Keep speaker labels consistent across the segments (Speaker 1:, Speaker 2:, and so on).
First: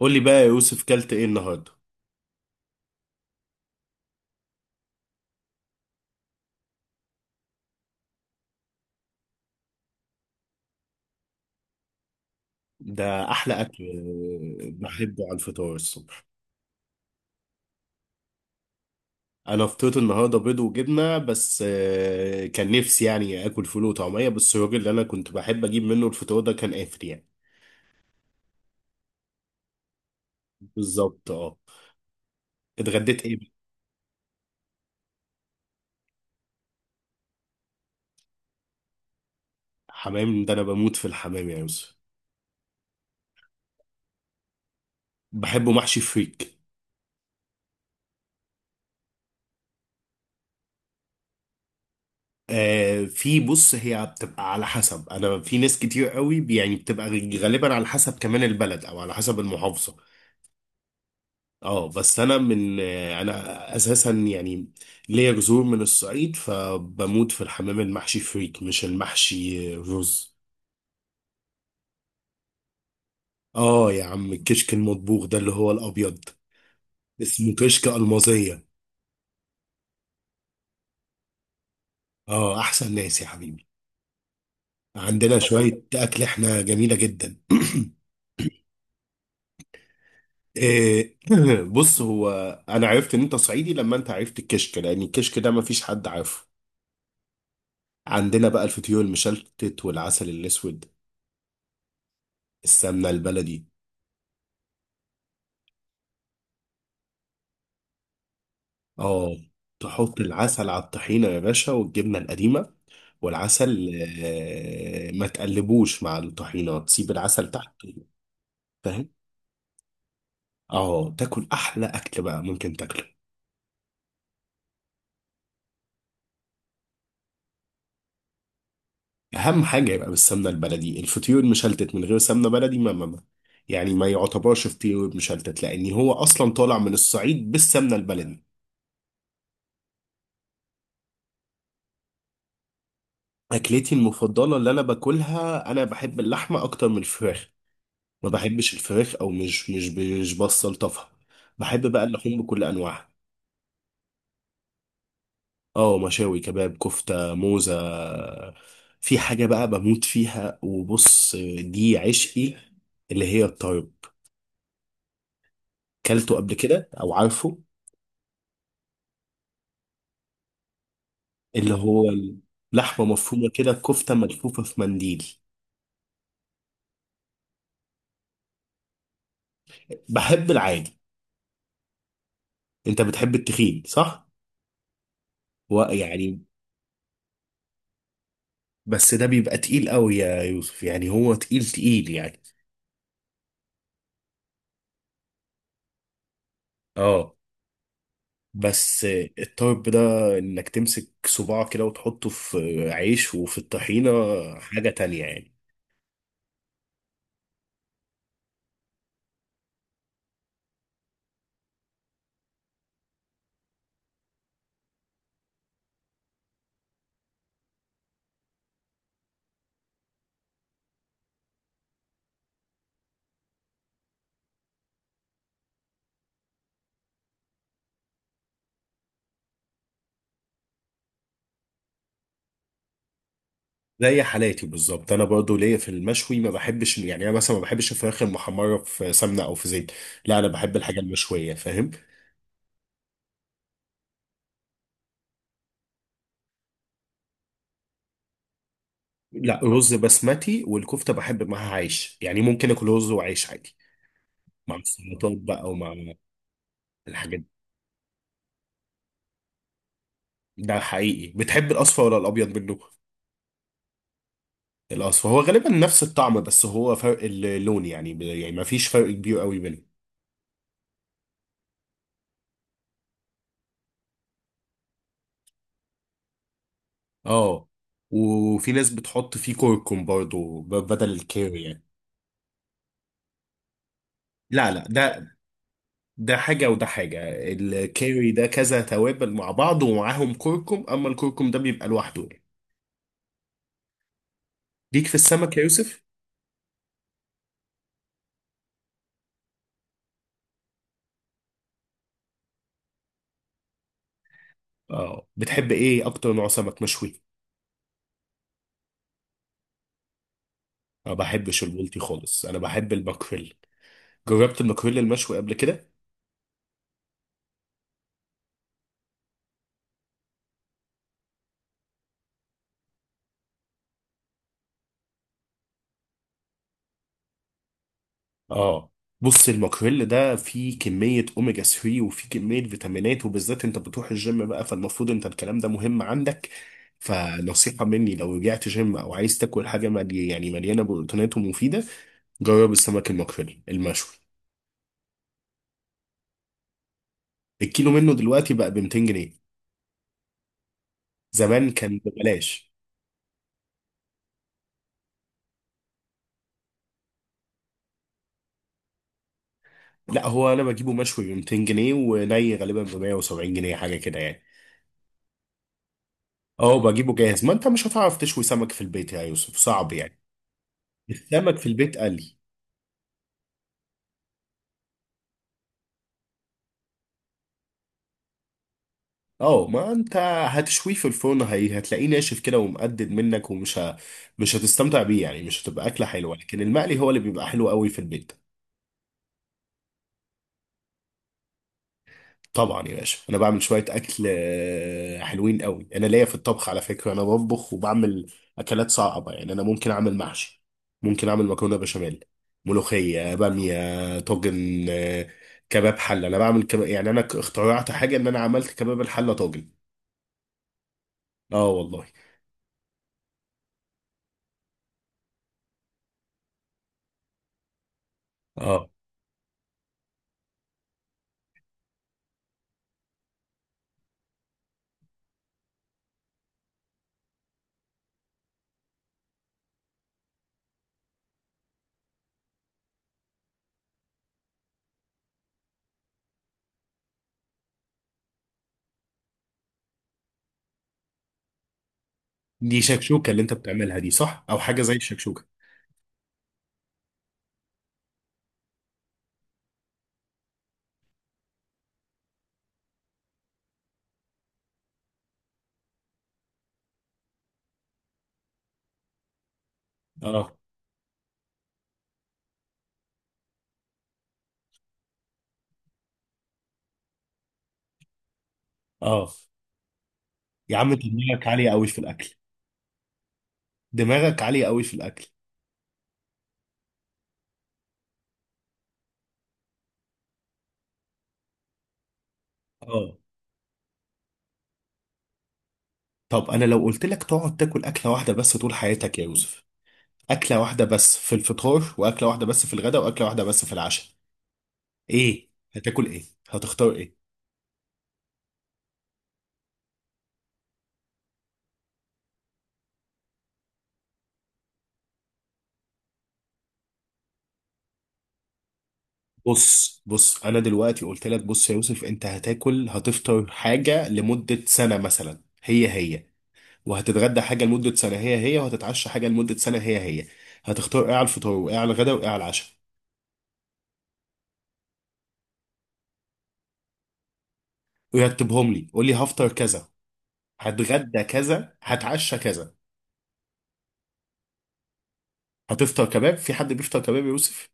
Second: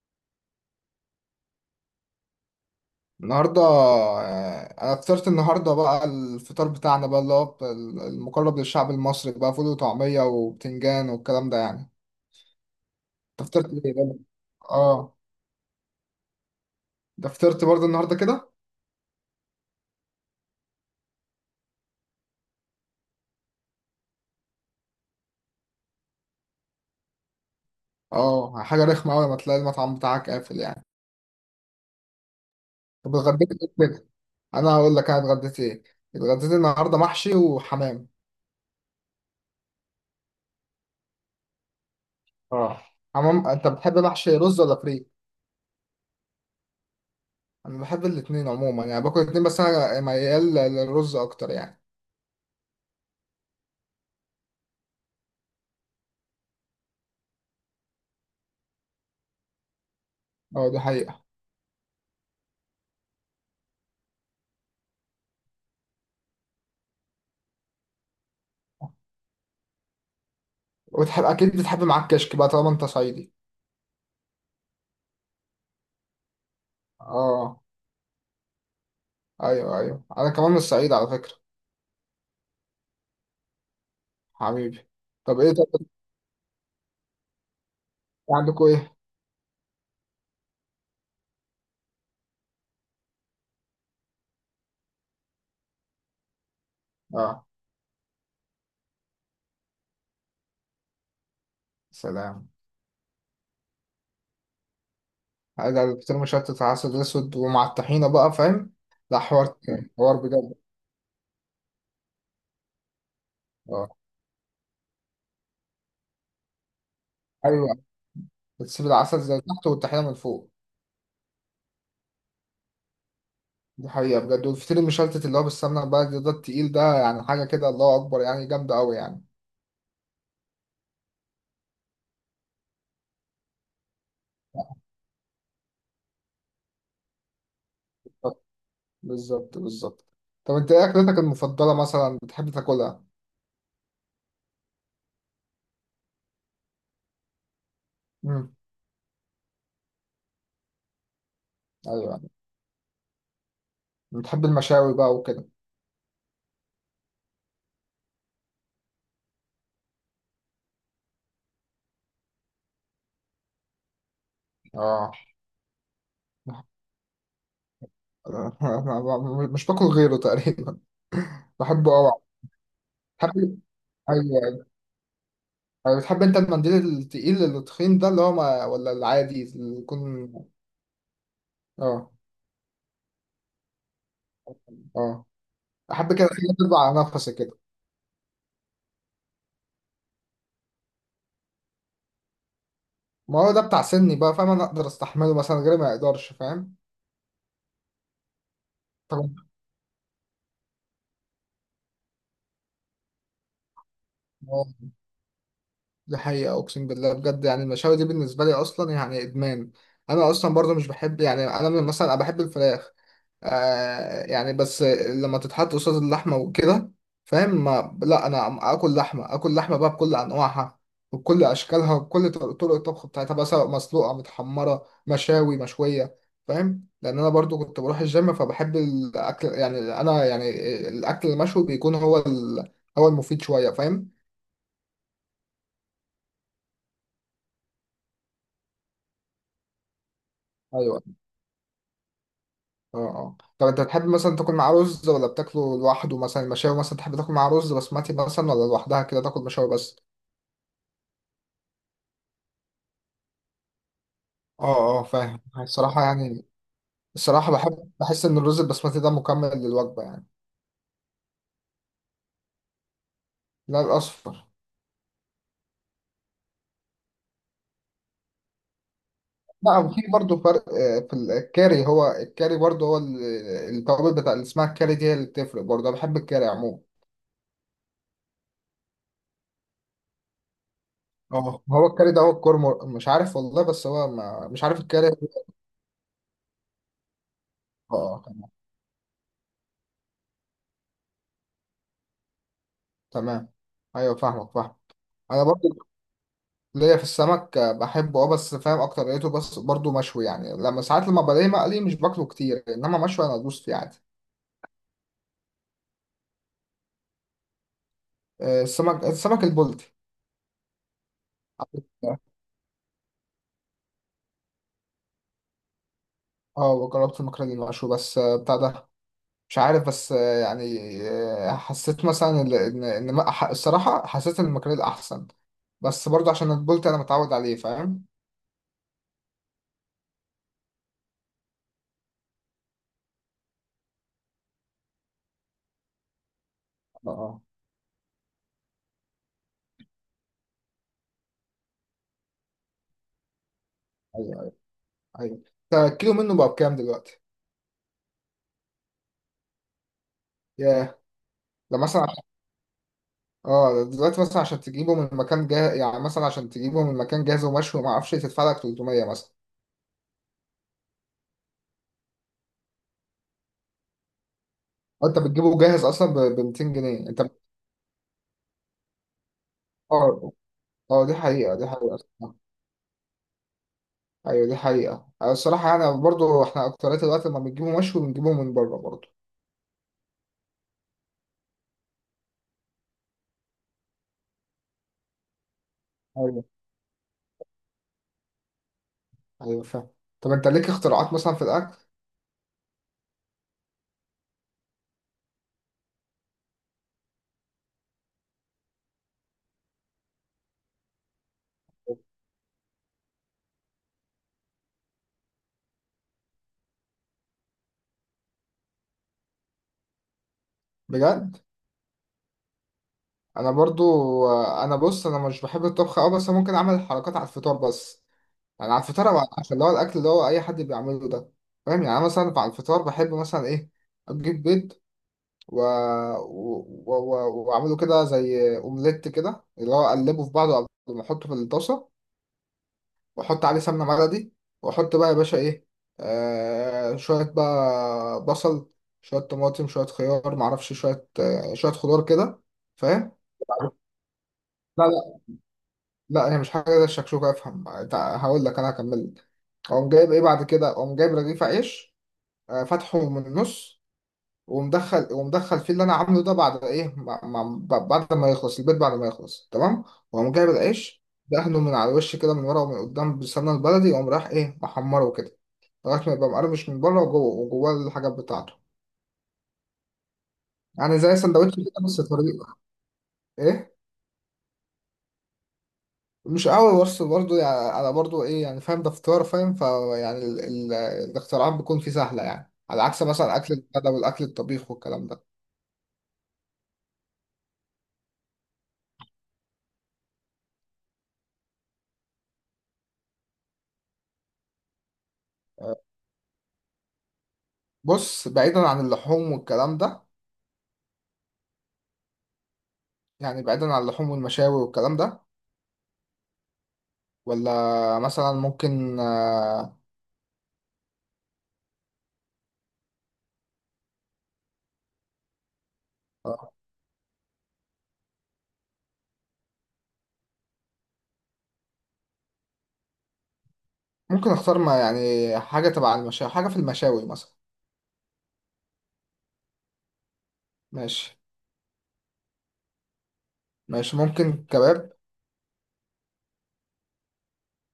Speaker 1: قول لي بقى يا يوسف كلت ايه النهارده؟
Speaker 2: النهارده انا فطرت النهارده بقى الفطار بتاعنا بقى اللي هو بتاع المقرب للشعب المصري بقى فول وطعميه وبتنجان والكلام ده يعني.
Speaker 1: ده
Speaker 2: انت
Speaker 1: احلى اكل.
Speaker 2: فطرت ايه بقى؟ اه،
Speaker 1: بحبه على الفطار الصبح.
Speaker 2: ده فطرت برضه النهارده كده.
Speaker 1: انا فطرت النهارده بيض وجبنه بس، كان نفسي يعني اكل فول وطعميه، بس الراجل اللي انا كنت بحب اجيب منه الفطار ده كان قافل يعني.
Speaker 2: اه حاجه رخمه قوي لما تلاقي المطعم بتاعك قافل يعني.
Speaker 1: بالظبط اه.
Speaker 2: طب
Speaker 1: اتغديت ايه
Speaker 2: اتغديت
Speaker 1: بقى؟
Speaker 2: ايه كده؟ انا هقول لك انا اتغديت ايه. اتغديت النهارده محشي وحمام.
Speaker 1: حمام ده انا بموت في الحمام يا يوسف.
Speaker 2: اه حمام انت بتحب محشي رز ولا فريك؟
Speaker 1: بحبه محشي فريك.
Speaker 2: انا بحب الاتنين عموما يعني باكل الاتنين، بس انا ميال للرز اكتر يعني.
Speaker 1: آه في بص، هي بتبقى على حسب، انا في ناس كتير قوي يعني بتبقى غالبا على حسب كمان البلد او على حسب المحافظه.
Speaker 2: اه دي حقيقة.
Speaker 1: اه بس انا من انا اساسا يعني ليا جذور من الصعيد، فبموت في الحمام المحشي فريك مش المحشي رز.
Speaker 2: وتحب اكيد بتحب معاك كشك بقى طالما انت صعيدي.
Speaker 1: اه يا عم الكشك المطبوخ ده اللي هو الابيض اسمه
Speaker 2: اه.
Speaker 1: كشك المازيه.
Speaker 2: ايوه ايوه انا كمان من الصعيد على فكره.
Speaker 1: اه احسن ناس يا حبيبي.
Speaker 2: حبيبي.
Speaker 1: عندنا
Speaker 2: طب ايه
Speaker 1: شويه
Speaker 2: طب
Speaker 1: اكل احنا جميله جدا.
Speaker 2: عندكم ايه؟
Speaker 1: إيه، بص هو انا عرفت ان انت صعيدي لما انت عرفت الكشك، لان الكشك ده مفيش حد عارفه.
Speaker 2: اه.
Speaker 1: عندنا بقى الفطير المشلتت والعسل الاسود،
Speaker 2: سلام.
Speaker 1: السمنه البلدي.
Speaker 2: هذا الفطير مشلتت على عسل اسود ومع الطحينه بقى فاهم. لا
Speaker 1: اه
Speaker 2: حوار تاني، حوار
Speaker 1: تحط
Speaker 2: بجد.
Speaker 1: العسل على الطحينة يا باشا والجبنة القديمة والعسل.
Speaker 2: اه.
Speaker 1: ما تقلبوش مع الطحينة، تسيب العسل تحت.
Speaker 2: ايوه. بتسيب
Speaker 1: فاهم،
Speaker 2: العسل زي تحت والطحينه من فوق.
Speaker 1: اه تاكل احلى اكل بقى ممكن تاكله.
Speaker 2: دي حقيقه بجد، والفطير المشلتت اللي هو بالسمنه بقى ده ده التقيل ده يعني حاجه كده، الله اكبر يعني جامده قوي يعني.
Speaker 1: اهم حاجة يبقى بالسمنة البلدي، الفطير المشلتت من غير سمنة بلدي يعني ما يعتبرش فطير مشلتت، لان هو اصلا طالع من الصعيد بالسمنة البلدي.
Speaker 2: بالظبط بالظبط. طب انت ايه اكلتك المفضله مثلا بتحب تاكلها؟
Speaker 1: اكلتي المفضلة اللي انا باكلها، انا بحب اللحمة اكتر من الفراخ، ما
Speaker 2: امم
Speaker 1: بحبش الفراخ او مش بسلطفها. بحب بقى
Speaker 2: ايوه
Speaker 1: اللحوم بكل انواعها.
Speaker 2: بتحب المشاوي بقى وكده؟
Speaker 1: اه مشاوي كباب كفته موزه، في حاجه بقى بموت فيها، وبص دي عشقي، اللي هي الطرب،
Speaker 2: اه.
Speaker 1: كلته قبل كده او عارفه؟
Speaker 2: مش باكل غيره تقريبا،
Speaker 1: اللي
Speaker 2: بحبه
Speaker 1: هو
Speaker 2: قوي.
Speaker 1: لحمه مفرومه
Speaker 2: بتحب.
Speaker 1: كده كفته
Speaker 2: ايوه
Speaker 1: ملفوفه
Speaker 2: أيوة.
Speaker 1: في منديل.
Speaker 2: يعني بتحب انت المنديل التقيل التخين ده اللي هو ما... ولا العادي اللي يكون؟
Speaker 1: بحب العادي.
Speaker 2: اه
Speaker 1: انت بتحب التخين صح؟
Speaker 2: اه. احب كده
Speaker 1: ويعني
Speaker 2: حاجه تطلع على نفسي كده.
Speaker 1: بس ده بيبقى تقيل قوي يا يوسف، يعني هو تقيل تقيل يعني.
Speaker 2: ما هو ده بتاع سني بقى فاهم، انا اقدر استحمله مثلا غيري ما يقدرش فاهم.
Speaker 1: اه بس
Speaker 2: طبعا.
Speaker 1: الطرب ده انك تمسك صباع كده وتحطه في عيش وفي الطحينة، حاجة
Speaker 2: آه،
Speaker 1: تانية يعني.
Speaker 2: دي حقيقه اقسم بالله بجد، يعني المشاوي دي بالنسبه لي اصلا يعني ادمان. انا اصلا برضو مش بحب يعني انا مثلا انا بحب الفراخ آه يعني، بس لما تتحط قصاد اللحمة وكده فاهم. ما لا انا اكل لحمة، اكل لحمة بقى بكل انواعها وبكل اشكالها وبكل طرق الطبخ بتاعتها بقى، سواء مسلوقة متحمرة مشاوي مشوية فاهم. لان انا برضو كنت بروح الجيم فبحب الاكل يعني انا يعني الاكل المشوي بيكون هو هو المفيد شوية فاهم.
Speaker 1: زي حالاتي بالظبط، انا برضو ليا في المشوي، ما بحبش يعني، انا مثلا ما بحبش الفراخ المحمرة في سمنة او في زيت، لا انا بحب الحاجة
Speaker 2: ايوه.
Speaker 1: المشوية فاهم.
Speaker 2: اه اه طب انت بتحب مثلا تاكل معاه رز ولا بتاكله لوحده؟ مثلا المشاوي مثلا تحب تاكل معاه رز بسمتي، مثلا ولا لوحدها كده تاكل
Speaker 1: لا
Speaker 2: مشاوي
Speaker 1: رز
Speaker 2: بس؟
Speaker 1: بسمتي، والكفتة بحب معاها عيش، يعني ممكن اكل رز وعيش عادي، مع
Speaker 2: اه اه
Speaker 1: السلطات
Speaker 2: فاهم
Speaker 1: بقى ومع
Speaker 2: الصراحة يعني.
Speaker 1: الحاجات دي.
Speaker 2: الصراحة بحب بحس إن الرز البسمتي ده مكمل للوجبة يعني.
Speaker 1: ده حقيقي، بتحب الاصفر ولا الابيض منه؟
Speaker 2: لا الأصفر.
Speaker 1: الأصفر هو غالبا نفس الطعم، بس هو فرق اللون، يعني يعني ما فيش فرق كبير قوي
Speaker 2: لا
Speaker 1: بينهم.
Speaker 2: وفي برضه فرق، في الكاري، هو الكاري برضه هو التوابل بتاع اللي اسمها الكاري دي هي اللي بتفرق برضه. أنا بحب الكاري عموما.
Speaker 1: اه وفي ناس بتحط فيه كركم برضو بدل الكاري
Speaker 2: اه
Speaker 1: يعني.
Speaker 2: هو الكاري ده هو الكرمر مش عارف والله، بس هو ما مش
Speaker 1: لا
Speaker 2: عارف
Speaker 1: لا
Speaker 2: الكاري اه.
Speaker 1: ده حاجة وده حاجة،
Speaker 2: آه،
Speaker 1: الكاري ده
Speaker 2: تمام.
Speaker 1: كذا توابل مع بعض ومعاهم كركم، أما الكركم ده بيبقى لوحده يعني.
Speaker 2: تمام. أيوه فاهمك فاهم.
Speaker 1: ليك في
Speaker 2: أنا
Speaker 1: السمك يا
Speaker 2: برضه
Speaker 1: يوسف؟
Speaker 2: ليا في السمك بحبه اه، بس فاهم أكتر لقيته بس برضه مشوي يعني، لما ساعات لما بلاقيه مقلي مش باكله كتير، إنما مشوي أنا أدوس فيه عادي.
Speaker 1: اه بتحب ايه أكتر نوع سمك مشوي؟
Speaker 2: آه، السمك السمك البلطي.
Speaker 1: ما بحبش البلطي خالص، أنا بحب الماكريل، جربت الماكريل المشوي قبل كده؟
Speaker 2: اه جربت المكرونه المشوي بس بتاع ده مش عارف، بس يعني حسيت مثلا ال- ان ان ما- ح- الصراحه حسيت ان المكرونه احسن، بس برضه عشان البولت انا متعود عليه فاهم.
Speaker 1: اه بص الماكريل ده فيه كمية اوميجا 3 وفيه كمية فيتامينات، وبالذات انت بتروح الجيم بقى، فالمفروض انت الكلام ده مهم عندك،
Speaker 2: اه اه.
Speaker 1: فنصيحة مني لو رجعت جيم او عايز تاكل حاجة ملي يعني مليانة بروتينات ومفيدة، جرب السمك الماكريل المشوي.
Speaker 2: ايوه ايوه أنت الكيلو منه بقى بكام دلوقتي؟
Speaker 1: الكيلو منه دلوقتي بقى ب 200 جنيه،
Speaker 2: ياه.
Speaker 1: زمان
Speaker 2: ده
Speaker 1: كان
Speaker 2: مثلا عشان-
Speaker 1: ببلاش.
Speaker 2: اه دلوقتي مثلا عشان تجيبه من مكان جاهز يعني، مثلا عشان تجيبه من مكان جاهز ومشوي وما اعرفش إيه، تدفع لك 300 مثلا.
Speaker 1: لا هو انا بجيبه مشوي ب 200 جنيه، وني غالبا ب 170 جنيه حاجة كده يعني.
Speaker 2: أو انت بتجيبه جاهز اصلا ب 200
Speaker 1: اه
Speaker 2: جنيه
Speaker 1: بجيبه
Speaker 2: انت؟
Speaker 1: جاهز، ما انت مش هتعرف تشوي سمك في البيت يا يوسف صعب يعني،
Speaker 2: اه اه. دي حقيقه
Speaker 1: السمك في
Speaker 2: دي حقيقه.
Speaker 1: البيت قلي.
Speaker 2: ايوه دي حقيقة، أنا الصراحة يعني برضو احنا اكترية الوقت لما بنجيبه مشوي بنجيبه من بره برضو.
Speaker 1: اه ما انت هتشويه في الفرن، هي هتلاقيه ناشف كده ومقدد منك، مش هتستمتع بيه يعني، مش هتبقى اكله حلوه،
Speaker 2: ايوه
Speaker 1: لكن المقلي هو اللي بيبقى حلو قوي في البيت.
Speaker 2: ايوه فاهم. طب انت ليك اختراعات مثلا في الاكل؟
Speaker 1: طبعا يا باشا انا بعمل شويه اكل حلوين قوي، انا ليا في الطبخ على فكره، انا بطبخ وبعمل اكلات صعبه يعني، انا ممكن اعمل محشي، ممكن اعمل مكرونه بشاميل، ملوخيه باميه طاجن، كباب حله، انا بعمل كباب، يعني انا اخترعت حاجه ان انا عملت كباب الحله طاجن.
Speaker 2: بجد.
Speaker 1: اه والله.
Speaker 2: انا برضو انا بص انا مش بحب الطبخ قوي، بس ممكن اعمل حركات على الفطار بس. يعني على
Speaker 1: اه
Speaker 2: الفطار او على العشاء اللي هو الاكل اللي هو اي حد بيعمله ده فاهم. يعني انا مثلا على الفطار بحب مثلا ايه، اجيب بيض و... و... و... و واعمله كده زي اومليت كده، اللي هو اقلبه في بعضه قبل ما احطه في الطاسة، واحط عليه سمنه بلدي، واحط بقى يا باشا ايه، آه شويه بقى بصل، شويه طماطم، شويه خيار معرفش، شويه آه شويه خضار كده
Speaker 1: دي
Speaker 2: فاهم.
Speaker 1: شكشوكة اللي انت بتعملها دي صح، او حاجة
Speaker 2: لا
Speaker 1: زي
Speaker 2: لا.
Speaker 1: الشكشوكة.
Speaker 2: لا هي مش حاجه زي الشكشوكه افهم هقول لك انا هكمل. اقوم جايب ايه بعد كده، اقوم جايب رغيف عيش آه فاتحه من النص، ومدخل ومدخل فيه اللي انا عامله ده بعد ايه بعد ما يخلص البيت، بعد ما يخلص تمام، واقوم جايب
Speaker 1: اه
Speaker 2: العيش دهنه من على الوش كده، من ورا ومن قدام بالسمنه البلدي، واقوم رايح ايه محمره كده لغاية ما يبقى مقرمش من بره وجوه، وجواه الحاجات بتاعته.
Speaker 1: اه يا عم
Speaker 2: يعني
Speaker 1: انت
Speaker 2: زي
Speaker 1: دماغك
Speaker 2: سندوتش
Speaker 1: عالية
Speaker 2: كده
Speaker 1: قوي في
Speaker 2: بس
Speaker 1: الاكل،
Speaker 2: طريقة ايه.
Speaker 1: دماغك عالية قوي في الاكل.
Speaker 2: مش قوي، بس برضه يعني انا برضه ايه يعني فاهم ده فطار فاهم فيعني الاختراعات بتكون فيه سهلة يعني، على عكس
Speaker 1: اه
Speaker 2: مثلا اكل الغدا والاكل الطبيخ والكلام ده.
Speaker 1: طب انا لو قلت لك تقعد تاكل اكلة واحدة بس طول حياتك يا يوسف، اكلة واحدة بس في الفطار، واكلة واحدة بس في الغداء، واكلة واحدة بس في العشاء، ايه هتاكل، ايه هتختار؟ ايه
Speaker 2: بص بعيدا عن اللحوم والكلام ده، يعني بعيدا عن اللحوم والمشاوي والكلام ده، ولا مثلا ممكن آه،.
Speaker 1: بص بص انا دلوقتي قلت لك، بص يا يوسف، انت هتاكل هتفطر حاجة لمدة سنة مثلا هي هي، وهتتغدى حاجة لمدة سنة هي هي، وهتتعشى حاجة لمدة سنة هي هي، هتختار ايه على الفطار، وايه على الغدا، وايه على العشاء؟
Speaker 2: ممكن اختار ما يعني حاجة تبع المشاوي، حاجة في المشاوي مثلا.
Speaker 1: ويرتبهم لي، قول لي هفطر كذا،
Speaker 2: ماشي.
Speaker 1: هتغدى كذا، هتعشى كذا.
Speaker 2: ماشي ممكن كباب.
Speaker 1: هتفطر كباب؟ في حد بيفطر كباب يا يوسف؟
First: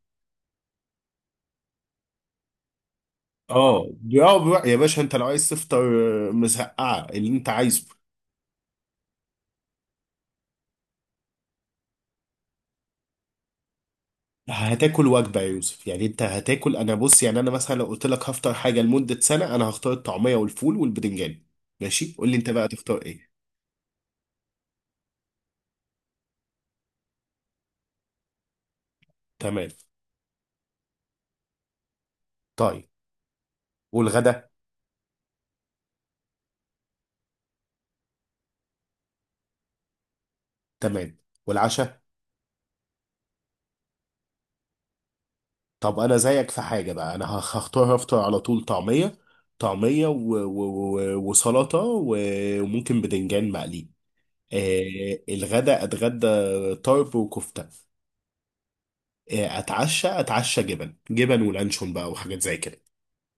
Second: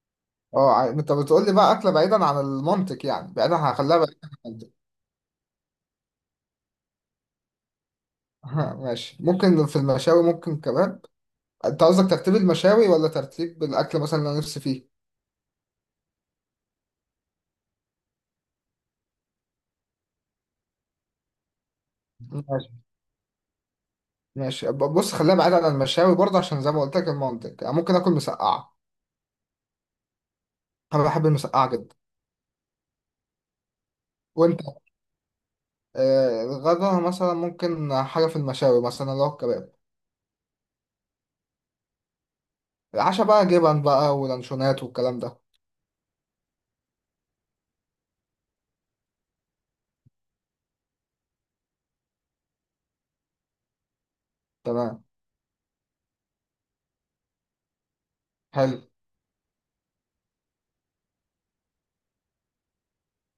Speaker 2: اه انت بتقول لي بقى اكله بعيدا عن المنطق يعني، بعيدا
Speaker 1: اه
Speaker 2: هخليها بعيدا عن المنطق.
Speaker 1: يا باشا انت لو عايز تفطر مزقعة اللي انت عايزه.
Speaker 2: ها، ماشي ممكن في المشاوي ممكن كباب. انت قصدك ترتيب المشاوي ولا ترتيب الاكل مثلا اللي انا نفسي فيه؟
Speaker 1: هتاكل وجبة يا يوسف، يعني انت هتاكل انا، بص يعني انا مثلا لو قلت لك هفطر حاجة لمدة سنة، انا هختار الطعمية والفول والبتنجان، ماشي قول لي انت بقى
Speaker 2: ماشي.
Speaker 1: تختار ايه.
Speaker 2: ماشي بص خليها بعيدا عن المشاوي برضه، عشان زي ما قلت لك المنطق يعني، ممكن اكل مسقعه.
Speaker 1: تمام.
Speaker 2: انا بحب المسقعه جدا.
Speaker 1: طيب والغدا.
Speaker 2: وانت. آه الغدا مثلا ممكن حاجه في المشاوي مثلا اللي هو الكباب.
Speaker 1: تمام والعشاء.
Speaker 2: العشاء بقى جبن بقى ولانشونات والكلام ده.
Speaker 1: طب انا زيك في حاجه بقى، انا هختار، هفطر على طول طعميه، طعميه و... و... و... وسلطه وممكن بدنجان مقلي.
Speaker 2: تمام.
Speaker 1: آه الغدا، اتغدى طرب وكفته.
Speaker 2: حلو.
Speaker 1: آه اتعشى جبن جبن ولانشون بقى وحاجات زي كده.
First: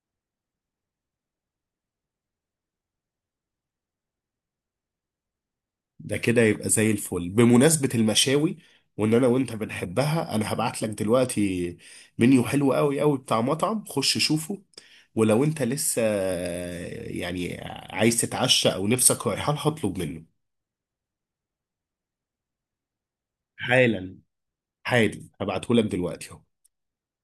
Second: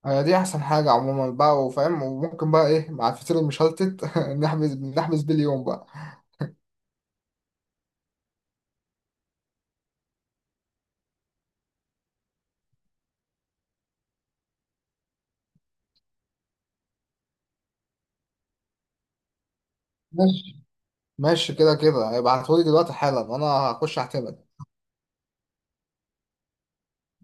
Speaker 2: هي دي احسن حاجه عموما بقى وفاهم، وممكن بقى ايه مع الفطير المشلتت نحبس بيه اليوم بقى.
Speaker 1: ده كده يبقى زي الفل، بمناسبة المشاوي، وان انا وانت بنحبها، انا هبعت لك دلوقتي منيو حلو قوي قوي بتاع مطعم، خش شوفه، ولو انت لسه يعني عايز تتعشى او نفسك رايحة لها اطلب منه.
Speaker 2: ماشي. ماشي كده كده ابعتهولي دلوقتي حالا انا هخش
Speaker 1: حالا،
Speaker 2: اعتمد
Speaker 1: حالا هبعته لك دلوقتي.